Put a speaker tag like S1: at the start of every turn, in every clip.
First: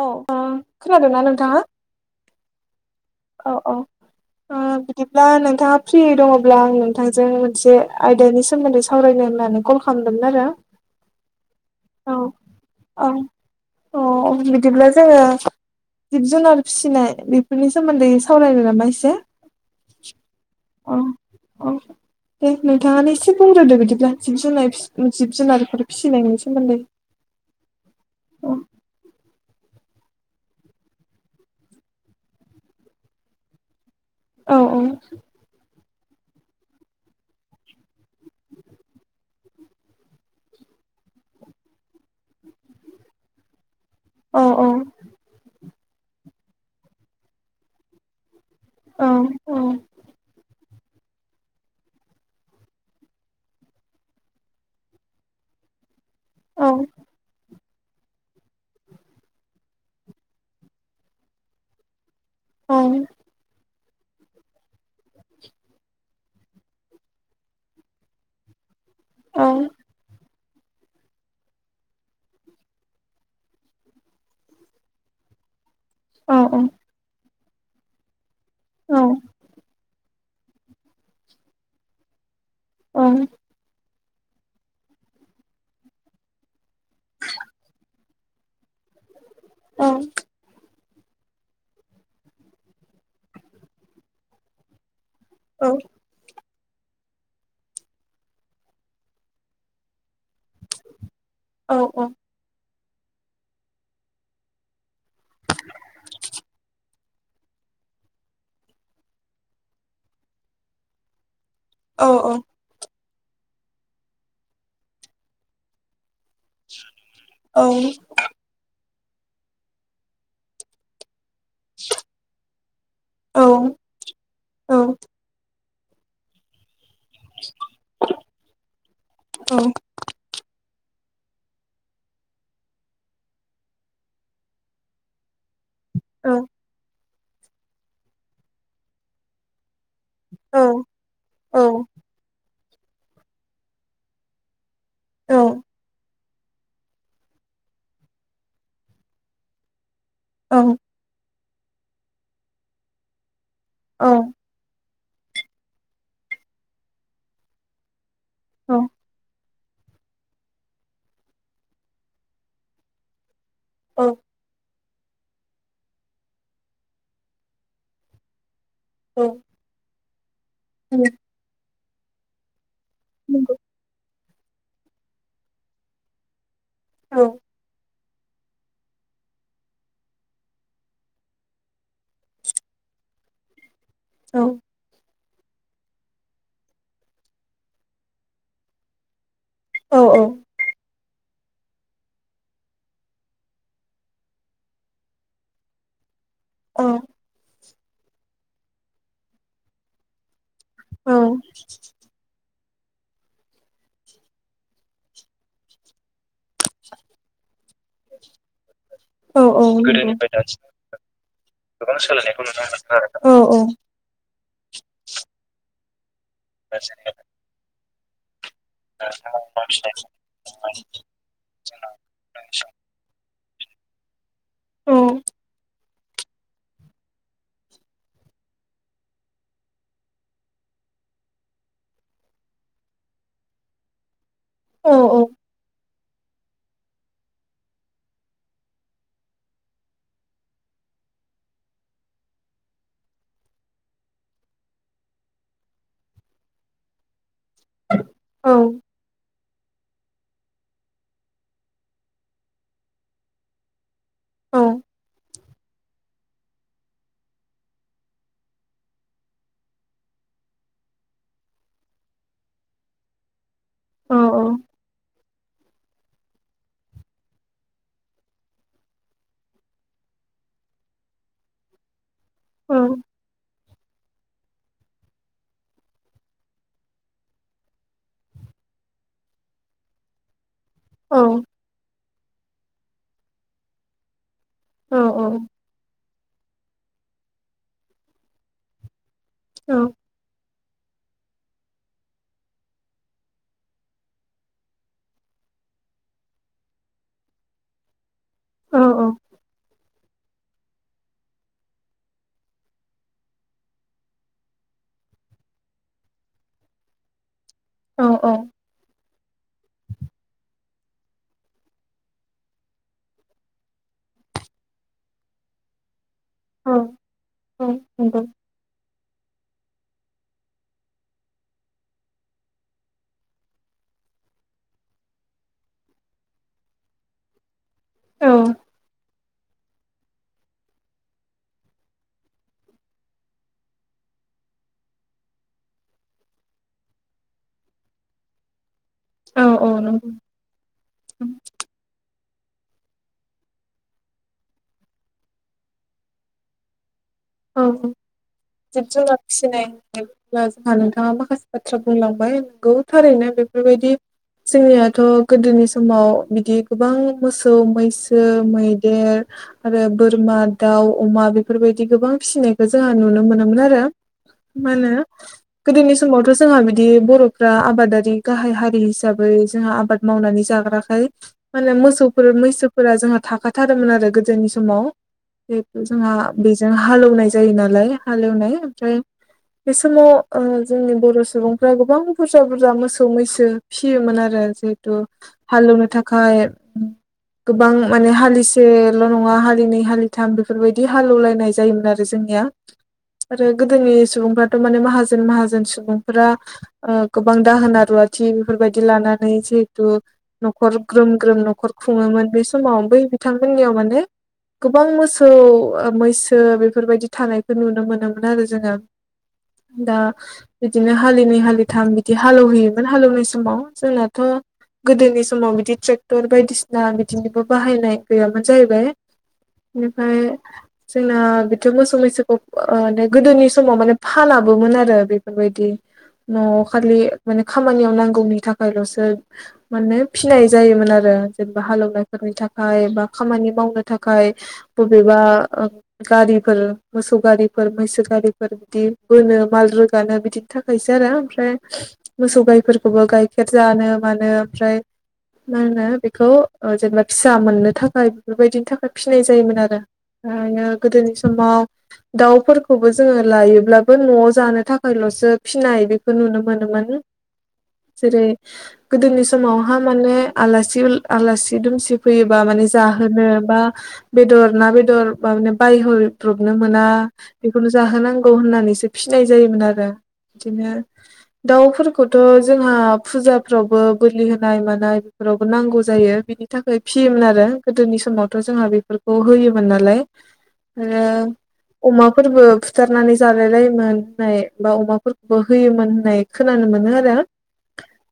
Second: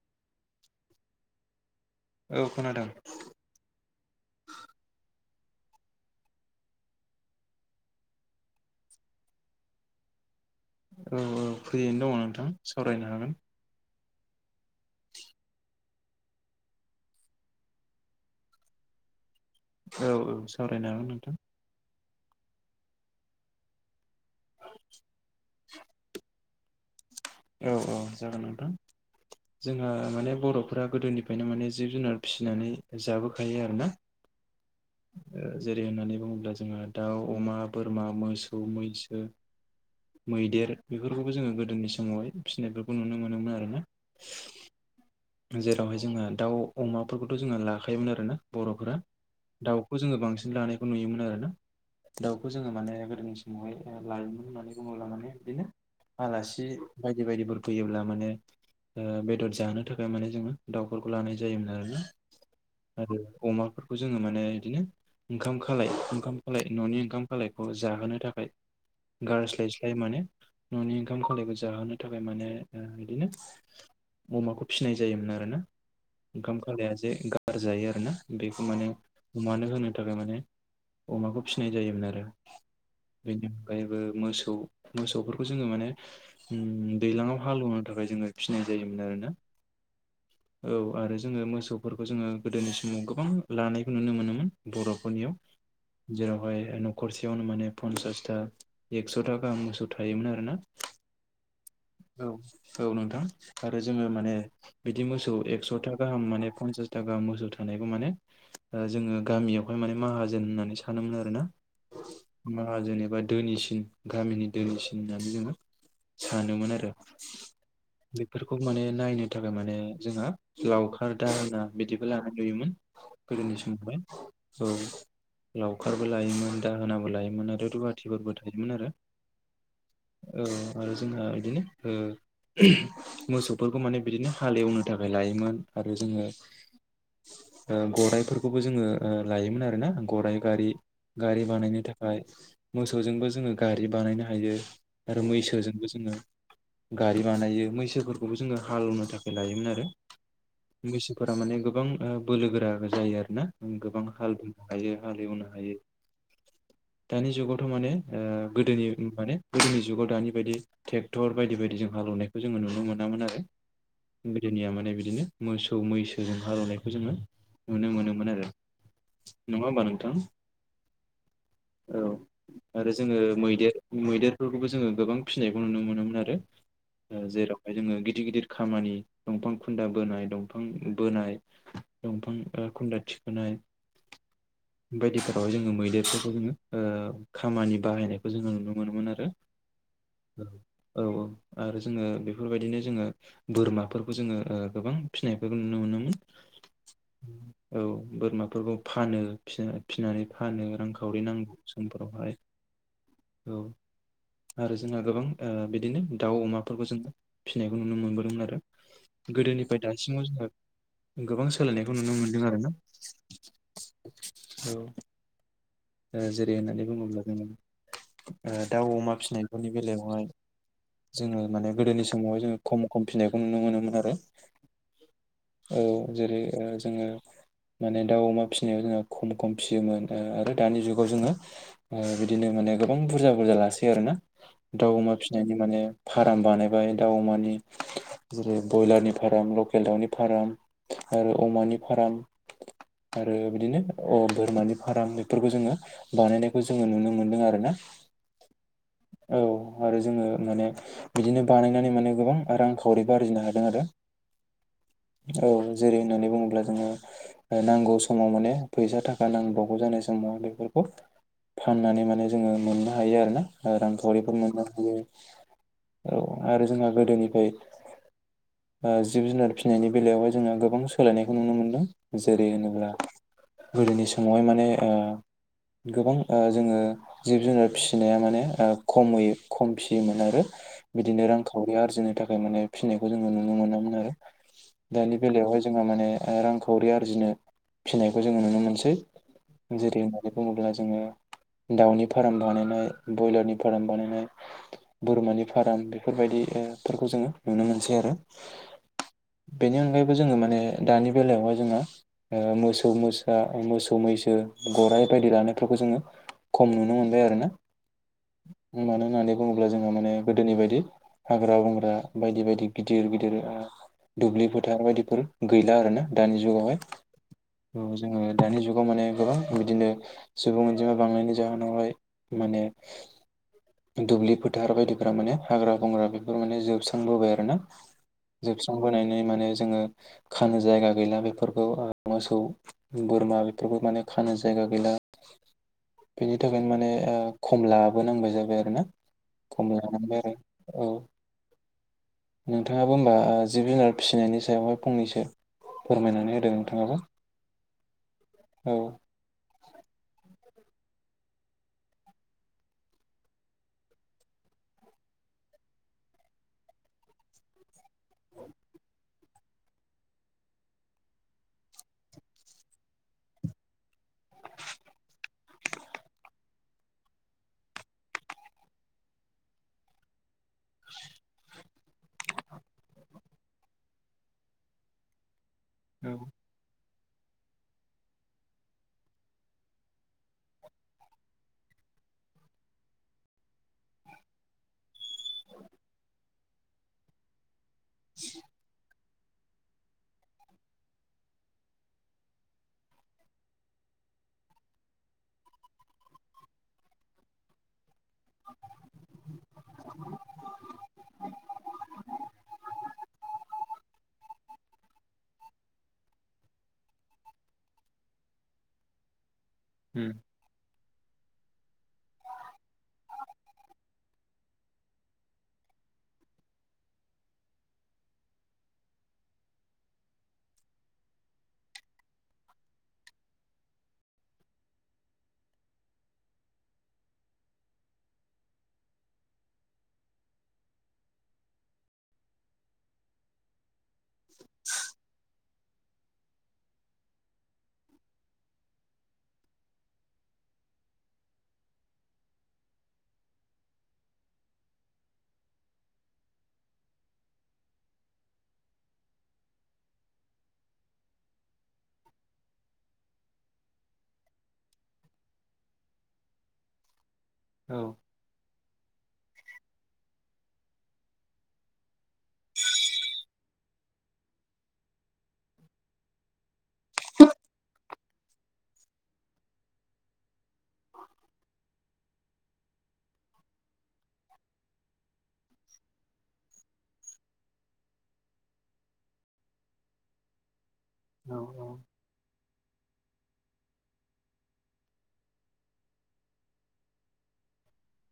S1: औ खोनादोंना नोंथाङा
S2: औ खोनादों
S1: औ औ बिदिब्ला नोंथाङा फ्रि दङब्ला आं नोंथांजों मोनसे आयदानि सोमोन्दै सावरायनो होननानै कल खालामदोंमोन आरो
S2: औ औ फ्रियैनो
S1: औ
S2: दङ नोंथां सावरायनो हागोन
S1: औ अ बिदिब्ला जोङो जिब जुनार फिसिनाय बेफोरनि सोमोन्दै सावरायनो नामा एसे
S2: औ औ सावरायनो
S1: अ
S2: हागोन नोंथां
S1: औ दे नोंथाङानो एसे बुंग्रोदो बिदिब्ला जिब जुनार जिब जुनारफोर फिसिनायनि सोमोन्दै
S2: औ औ जागोन
S1: औ
S2: नोंथां जोंहा माने बर'फोरा गोदोनिफ्रायनो माने जिब जुनार फिसिनानै जाबोखायो आरो ना
S1: औ औ
S2: जेरै होननानै बुङोब्ला जोंहा दाउ अमा बोरमा मोसौ मैसो मैदेर बेफोरखौबो जोङो गोदोनि समावहाय फिसिनायफोरखौ नुनो मोनोमोन आरोना
S1: औ औ
S2: जेरावहाय जोङो दाउ अमाफोरखौथ' जोङो लाखायोमोन आरोना बर'फोरा
S1: औ
S2: दाउखौ जोङो बांसिन लानायखौ नुयोमोन आरोना दाउखौ जोङो माने गोदोनि समावहाय लायोमोन होननानै बुङोब्ला माने बिदिनो
S1: औ
S2: आलासि बायदि बायदिफोर फैयोब्ला माने बेदर जानो थाखाय माने जोङो दाउफोरखौ लानाय जायोमोन आरोना
S1: औ
S2: आरो अमाफोर खौ जोङो माने बिदिनो ओंखाम खालाय ओंखाम खालाय न'नि ओंखाम खालायखौ जाहोनो थाखाय
S1: औ
S2: गारस्लायस्लाय माने न'नि ओंखाम खालायखौ जाहोनो थाखाय माने बिदिनो अमाखौ फिनाय जायोमोन आरो ना
S1: औ
S2: ओंखाम खालाया जे गारजायो आरोना बेखौ माने अमानो होनो थाखाय माने अमाखौ फिनाय जायोमोन आरो
S1: औ
S2: बेनि अनगायैबो मोसौ मोसौफोरखौ जोङो माने दैज्लाङाव हालेवनो थाखाय जोङो फिनाय जायोमोन आरोना
S1: औ
S2: औ आरो जोङो मोसौफोरखौ जोङो गोदोनि समाव गोबां लानायखौ नुनो मोनोमोन बर नियाव जेरावहाय न'खरसेयावनो माने पनसासथा एकस'था गाहाम मोसौ थायोमोन आरो ना।
S1: औ औ।
S2: औ नोंथां आरो जोङो माने बिदि मोसौ एकस'था गाहाम माने पन्सासथा गाहाम मोसौ था थानाय माने जोङो गामियावहाय माने माहाजोन होननानै सानोमोन
S1: औ औ
S2: आरोना जेनेबा धोनिसिन गामिनि धोनिसिन होननानै जोङो सानोमोन आरो
S1: औ
S2: बेफोरखौ माने नायनो थाखाय माने जोंहा लावखार दा आंना बिदिखौ लानानै लुयोमोन
S1: औ
S2: गोदोनि समावहाय औ। लावखारबो लायोमोन दा दाहोनाबो लायोमोन आरो रुवाथिफोरबो थायोमोन आरो औ। आरो जोंहा बिदिनो मोसौफोरखौ माने बिदिनो हालेवनो थाखाय लायोमोन आरो जोङो गराइफोरखौबो जोङो लायोमोन आरोना। गराइ
S1: औ
S2: गारि गारि बानायनो थाखाय मोसौजोंबो जोङो गारि बानायनो हायो। आरो मैसोजों जोङो गारि बानायो मैसोफोरखौबो जोङो हालेवनो थाखाय लायोमोन आरो
S1: औ
S2: मैसोफोरा माने गोबां बोलोगोरा जायो आरो ना गोबां
S1: औ
S2: हाल बोनो हायो। हालेवनो हायो दानि जुगावथ' माने गोदोनि माने गोदोनि जुगाव दानि बायदि ट्रेक्टर बायदि बायदि जों हालेवनायखौ जोङो नुनो मोनामोन आरो
S1: औ
S2: गोदोनिया माने बिदिनो मोसौ मैसोजों हालेवनायखौ जोङो नुनो मोनोमोन आरो। नङा होनबा नोंथां?
S1: उम।
S2: औ आरो जोङो मैदेर मैदेरफोरखौबो जोङो गोबां फिसिनायखौ नुनो मोनोमोन आरो
S1: औ
S2: जेरावहाय जोङो गिदिर गिदिर खामानि दंफां खुन्दा बोनाय दंफां बोनाय दंफां खुन्दा थिखो नाय
S1: औ।
S2: बायदिफोरावहाय जोङो मैदेरफोरखौ जोङो ओ खामानि बाहायनायखौ जोङो नुनो मोनोमोन आरो औ। औ औ आरो जोङो बेफोरबायदिनो जोङो बोरमाफोरखौ जोङो गोबां फिनायफोरखौ नुनो मोनोमोन।
S1: औ।
S2: औ बोरमाफोरखौ फानो फिनानै फिनानै फानो रांखावरि नांगौ समफोरावहाय औ आरो जोंहा गोबां ओ बिदिनो दाउ, अमाफोरखौ जोङ फिसिनायखौ नुनो मोनबोदोंमोन आरो
S1: औ औ।
S2: गोदोनिफ्राय दासिमाव जोङो
S1: गोबां सोलायनायखौ नुनो मोनदों आरोना।
S2: औ जेरै होननानै बुङोब्ला जोङो दाउ, अमा फिसिनायफोरनि बेलायावहाय जोङो माने गोदोनि समावहाय जोङो खम खम नायखौ नुनो मोनोमोन आरो
S1: औ।
S2: औ जेरै ओ जोङो माने दाउ, अमा फिसिनायाव जोंहा खम खम फिसियोमोन आरो दानि जुगाव जोङो ओ बिदिनो माने गोबां बुरजा बुरजा लासै आरो ना दाउ, अमा फिसिनायनि माने फार्म बानायबाय दाउ, अमानि जेरै ब्रयलारनि फार्म, लकेल दाउनि फार्म, आरो अमानि फार्म आरो बिदिनो अह बोरमानि फार्म बेफोरखौ जोङो बानायनायखौ जोङो नुनो मोनदों आरो ना। औ आरो जोङो माने बिदिनो बानायनानै माने गोबां रांखावरि आरजिनो हादों आरो।
S1: औ।
S2: औ जेरै होननानै बुङोब्ला जोङो नांगौ समाव माने फैसा थाखा नांबावगौ जानाय सम बेफोरखौ फाननानै माने जोङो मोननो हायो आरो ना। रांखावरिफोर मोननो हायो औ आरो जोंहा गोदोनिफ्राय ओ जिब जुनार फिसिनायनि बेलायावहाय जोङो गोबां सोलायनायखौ नुनो मोनदों। जेरै होनोब्ला गोदोनि समावहाय माने ओ गोबां ओ जोङो जिब जुनार फिसिनाया माने ओ खम यै खम फियोमोन आरो बिदिनो रांखावरि आरजिनो थाख माने फिसिनायखौ जोङो नुनो मोनामोन आरो दानि बेलायावहाय जोंहा माने ओ रांखावरि आरजिनो फिनायखौ जोङो नुनो मोनसै जेरै होननानै बुङोब्ला जोङो दाउनि फाराम बानायनाय बयलारनि फार्म बानायनाय बोरमानि फार्म बेफोरबायदिफोरखौ जोङो नुनो मोनसै आरो। बेनि अनगायैबो जोङो माने दानि बेलायावहाय जोङो ओ मोसौ मोसा मोसौ मैसो गराइ बायदि लानो जोङो खम नुनो मोनबाय आरोना। मानो होननानै बुङोब्ला जोंहा माने गोदोनि बायदि हाग्रा बंग्रा बायदि बायदि गिदिर गिदिर दुब्लि फोथार बायदिफोर गैला आरोना। दानि जुगावहाय थ' जोङो दानि जुगाव माने गोबां बिदिनो सुबुं अनजिमा बांनायनि जाहोनावहाय माने दुब्लि फोथार बायदिफोरा माने हाग्रा बंग्रा बेफोर माने जोबस्रांबोबाय आरोना। जोबस्रांबोनायनि माने जोङो खानो जायगा गैला बेफोरखौ ओ मोसौ बोरमा बेफोरखौ माने खा नो जायगा गैला।
S1: [inaudible]
S2: बेनि थाखायनो माने ओ खम लाबोनांबाय जाबाय आरोना खम
S1: नंगौ
S2: लानानै आरो औ। नोंथाङाबो होमबा जिब जुनार फिसिनायनि सायावहाय फंनैसो। फोरमायनानै होदो नोंथांङाबो।
S1: औ जिब जुनार फिनाय [unintelligible] ओ नोंथांङा माखासे बाथ्रा बुंलांबाय नोंगौ थारैनो बेफोरबायदि जोंनियाथ' गोदोनि समाव बिदि गोबां मोसौ मैसो मैदेर आरो बोरमा दाउ अमा बेफोरबायदि गोबां फिनायखौ जोंहा नुनो मोनोमोन आरो। मा होनो गोदोनि समावथ' जोंहा बिदि बर'फ्रा आबादारि गाहाय हारि हिसाबै बै जोंहा आबाद मावनानै जाग्राखाय माने मोसौफोर मैसोफोरा जोंहा थाखाथारोमोन आरो गोदो। जोंनि समाव बे जोंहा
S2: औ
S1: बेजों हालौनाय जायो नालाय हालेवनाय ओमफ्राय बे समाव ओ जोंनि बर' सुबुंफ्रा गोबां बुरजा बुरजा मोसौ मैसो फिसियोमोन आरो। ओ जिथु हालेवनो थाखाय गोबां माने हालिसेल' नङा हालिनै हालिथाम बेफोरबायदि हालेवलायनाय जायोमोन आरो जोंनिया। आरो गोदोनि सुबुंफ्राथ' माने माहाजोन माहाजोन सुबुंफोरा ओ गोबां दाहोना रुवा थि बेफोरबायदि लानानै जिहेतु न'खर ग्रोम ग्रोम न'खर खुङोमोन बे समाव बै बिथांमोननियाव माने गोबां मोसौ मैसो सो बेफोरबायदि थानायखौ नुनो मोनोमोन आरो जोङो दा
S2: उम
S1: बिदिनो हालिनै हालिथाम बिदि हालेवहैयोमोन हालेवनाय समाव जोंनाथ' गोदोनि समाव बिदि ट्रेक्टर बायदिसिना बिदिनोबो बाहायनाय गैयामोन जाहैबाय। बेनिफ्राय जोंना बिदिथ' मोसौ मैसोखौे गोदोनि समाव माने फानाबोमोन आरो बेफोरबायदि। न'आव खालि माने खामानियाव नांगौनि थाखायल'सो माने फिनाय जायोमोन आरो। जेनेबा हालेवनायफोरनि थाखाय बा खामानि मावनो थाखाय बबेबा गारिफोर मोसौ गारिफोर मैसो गारिफोर बिदि बोनो माल रोगानो बिदिनि थाखायसो। आरो ओमफ्राय मोसौ गाइफोरखौबो गाइखेर जानो मानो ओमफ्राय मा होनो बेखौ जेनेबा फिसा मोननो थाखाय बेफोरबायदिनि थाखाय फिनाय जायोमोन आरो। [unintelligible] गोदोनि समाव दाउफोरखौबो जोङो लायोब्लाबो न'आव जानो थाखायल'सो फिनाय बेदिखो नुनो मोनोमोन।
S2: औ औ
S1: जेरै गोदोनि स समावहा माने आलासि आलासि दुमसि फैयोबा जाहोनो बा बे बेदर ना बेदर माने बायहरब्रबनो मोना बेखौनो जाहोनांगौ होननानैसो फिनाय जायोमोन आरो। बिदिनो दाउफोरखौथ' जोंहा फुजाफ्रावबो बोलि होनाय मानाय फोरावबो नांगौ जायो। बिनि थाखाय फियोमोन आरो गोदोनि समावथ' जोंहा बेफोरखौ होयोमोन नालाय।
S2: औ
S1: ओ अमाफोरबो फुथारनानै जालायलायोमोन होननाय बा अमाफोरखौबो होयोमोन होननाय खोनानो मोनो आरो।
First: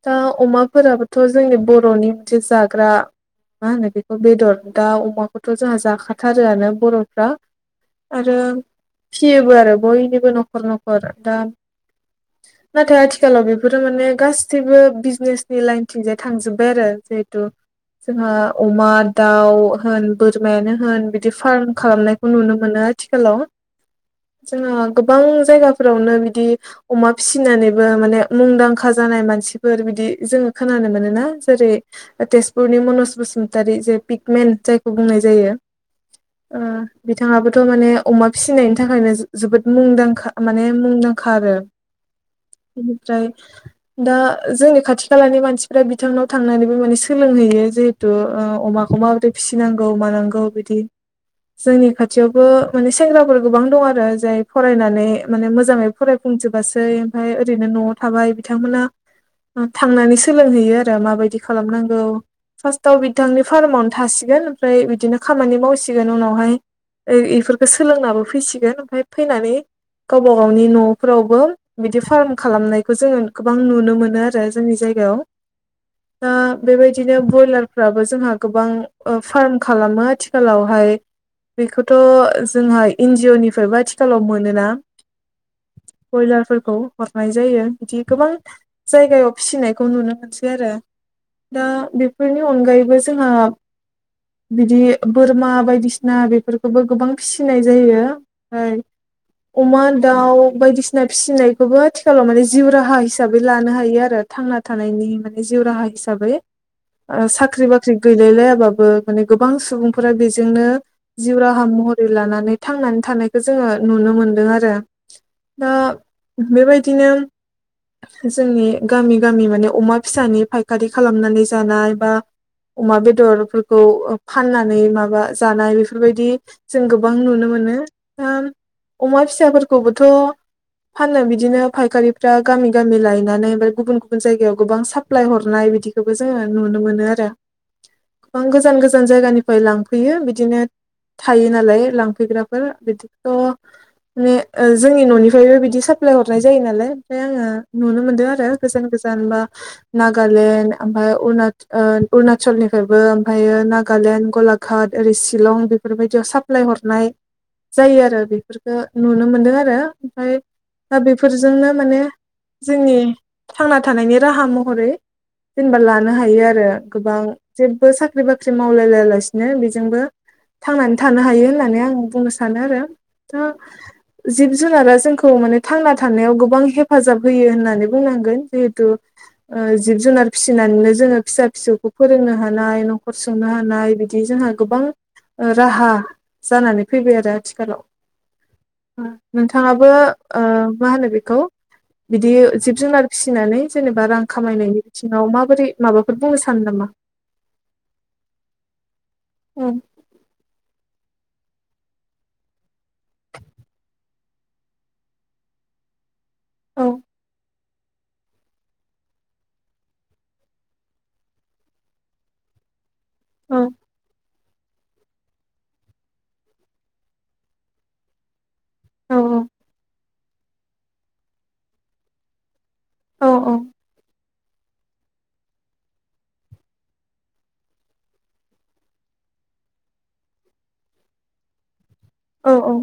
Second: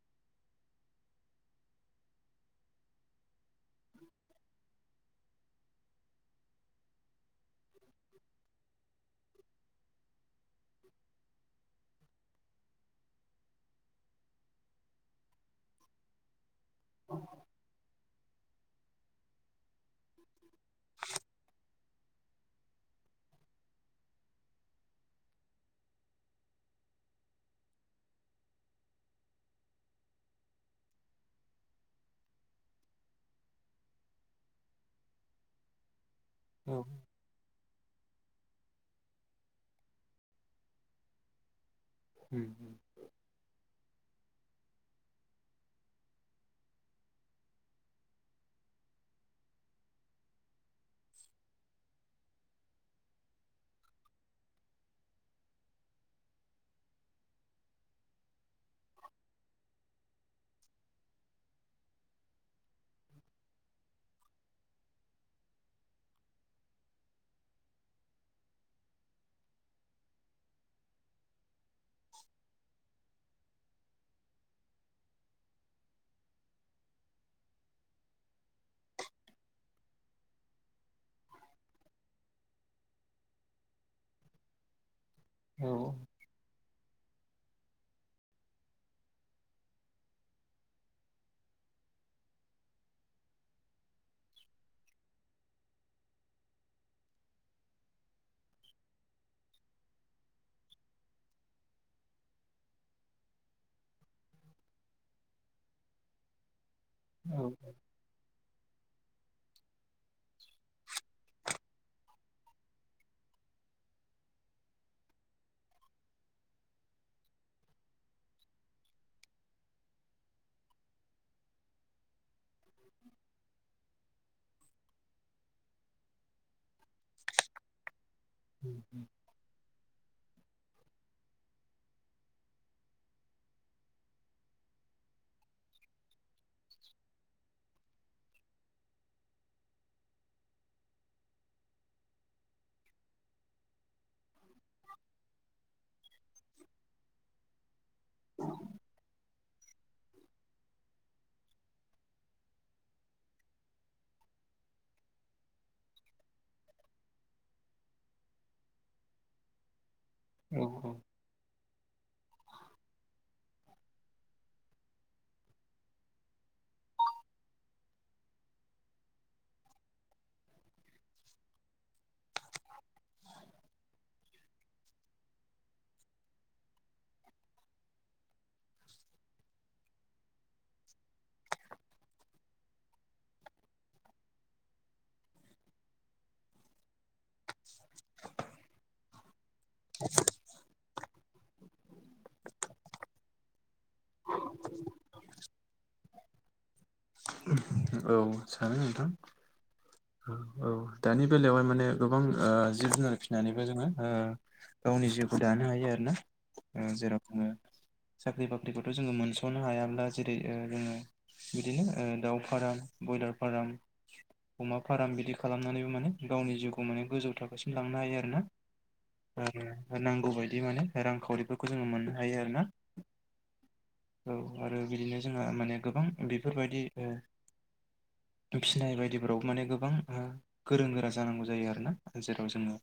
S1: दा अमाफोराबोथ' जोंनि बर'नि मोनसे जाग्रा मा होनो बेखौ बेदर दा अमाखौथ' जोंहा जाखाथारोआनो बर'फ्रा। आरो फियोबो आरो बयनिबो न'खर न'खर दा नाथाय आथिखालाव बेफोरो माने गासैबो बिजनेसनि लाइनथिंजाय थांजोब बाय आरो जिहेथु जोंहा अमा, दाउ होन बोरमायानो होन बिदि फार्म खालामनायखौ नुनो मोनो आथिखालाव। जोंहा गोबां जायगाफोरावनो बिदि अमा फिसिनानैबो माने मुंदांखा जा जानाय मानसिफोर बिदि जोङो खोनानो मोनोना जेरै तेजपुरनि मनुज बसुमतारी जे फिग मेन जायखौ बुंनाय जायो। ओ
S2: औ
S1: बिथांआबोथ' माने अमा फिसिनायनि थाखायनो जो-जोबोद मुंदांखा माने मुंदांखा आरो।
S2: उम उम
S1: बिनिफ्राय दा जोंनि खाथि खालानि मानसिफ्रा बिथांनाव थांनानैबो माने सोलोंहैयो जिहेथु ओ अमाखौ माबोरै फि फिनांगौ मानांगौ बिदि जोंनि खाथियावबो माने सेंग्राफोर गोबां दं आरो जाय फरायनानै माने मोजाङै फराय फुंजोबासै ओमफ्राय ओरैनो न'आव थाबाय बिथांमोना थांनानै सोलोंहैयो आरो माबायदि खालामनांगौ फार्स्टआव बिथांनि फार्मावनो थासिगोन ओमफ्राय बिदिनो खामानि मावसिगोन। उनावहाय ऐ इफोरखौ सोलोंनाबो फैसिगोन। ओमफाय फैनानै गावबा गावनि न'फोरावबो बिदि फार्म खालामनायखौ जोङो गोबां नुनो मोनो आरो जोंनि जायगा याव। दा बेबायदिनो ब्यलारफ्राबो जोंहा गोबां फार्म खालामो आथिखालाव। फाय बेखौथ' जोंहा एन जि अ' निफ्रायबो आथिखालाव मोनोना
S2: औ
S1: बयलारफोरखौ नाय जायो। बिदि गोबां जायगायाव फिसिनायखौ नुनो मोनसै आरो। दा बेफोरनि अनगायैबो जोंहा बिदि बोरमा बायदिसिना बेफोरखौबो गोबां फिसिनाय जायो। ओय अमा, दाउ बायदिसिना फिसिनायखौबो आथिखालाव माने जिउ राहा हिसाबै लानो हायो आरो। थांना थानायनि माने जिउ राहा हिसाबै ओ
S2: औ
S1: साख्रि बाख्रि गैलायलायाबाबो माने गोबां सुबुंफोरा बेजों नो जिउ राहा महरै लानानै थांनानै थानायखौ जोङो नुनो मोनदों आरो। दा बेबायदिनो जोंनि गामि गामि माने अमा फिसानि फायखारि खालामनानै जानाय बा अमा बेदरफोरखौ फाननानै माबा जानाय बेफोरबायदि जों गोबां नुनो मोनो। हाम अमा फिसाफोरखौबोथ' फाननो बिदिनो फायखारिफ्रा गामि गामि लायनानै ओमफ्राय गुबुन गुबुन जायगायाव गोबां साप्लाय हरनाय नाय बिदिखौबो जोङो नुनो मोनो आरो। गोबां गोजान गोजान जायगानिफ्राय लांफै फैयो बिदिनो थायो नालाय लांफैग्राफोर बिदिथ' माने जोंनि न'निफ्रायबो बिदि साप्लाय हरनाय जायो नालाय। ओमफ्राय आङो नुनो मोनदों आरो गोजान गोजान बा नागालेण्ड, अरुणचलनिफ्रायबो ओमफ्रायो नागालेण्ड गलाघात ओरै शिलं बेफोरबायदियाव साप्लाय हरनाय। जायो आरो। बेफोरखौ नुनो मोनदों। ओमफ्राय
S2: औ
S1: दा बेफोरजोंनो माने जोंनि थांना थानायनि राहा महरै जेनेबा लानो हायो। आरो गोबां जेबो साख्रि बाख्रि मावलाय लायालासिनो बि बेजोंबो थांनानै थानो हायो होननानै आं बुंनो सानो। आरो दा जिब जुनारा जोंखौ माने थांना थानायाव गोबां हेफाजाब होयो होननानै बुंनांगोन। जिहेतु जिब जुनार फिसिनानैनो जोङो फिसा फिसौखौ फोरोंनो हानाय न'खर सुंनो हानाय बिदि जोंहा गोबां राहा जानानै फैबाय आरो आथिखालाव। नोंथाङाबो मा होनो बेखौ बिदि जिब जुनार फिसिनानै जेनेबा रां खामायनायनि बिथिङाव माबोरै माबाफोर बुंनो सानो नामा?
S2: औ सानो नोंथां।
S1: औ
S2: औ दानि बेलायावहाय माने गोबां जिब जुनार फिसिनानैबो जोङो गावनि जिउखौ दानो हायो। आरो
S1: औ
S2: जेराव बुङो साख्रि बाख्रिखौथ' जोङो मोनस'नो हायाब्ला जेरै ओ जोङो बिदिनो ओ दाउ फार्म ब्रयलार
S1: औ
S2: फाराम अमा फार्म बिदि खालामनानैबो माने गावनि जिउखौ माने गोजौ थाखोसिम लांनो हायो आरो ना
S1: औ
S2: आरो नांगौ बायदि माने रांखावरिफोरखौ जोङो मोननो हायो आरो ना
S1: औ औ
S2: औ आरो बिदिनो जोंहा माने गोबां बेफोरबायदि ओ फिनायबायायदि फोराव माने गोबां ओ गोरों गोरा जानांगौ जायो आरोना
S1: औ
S2: जेराव
S1: औ
S2: जोङो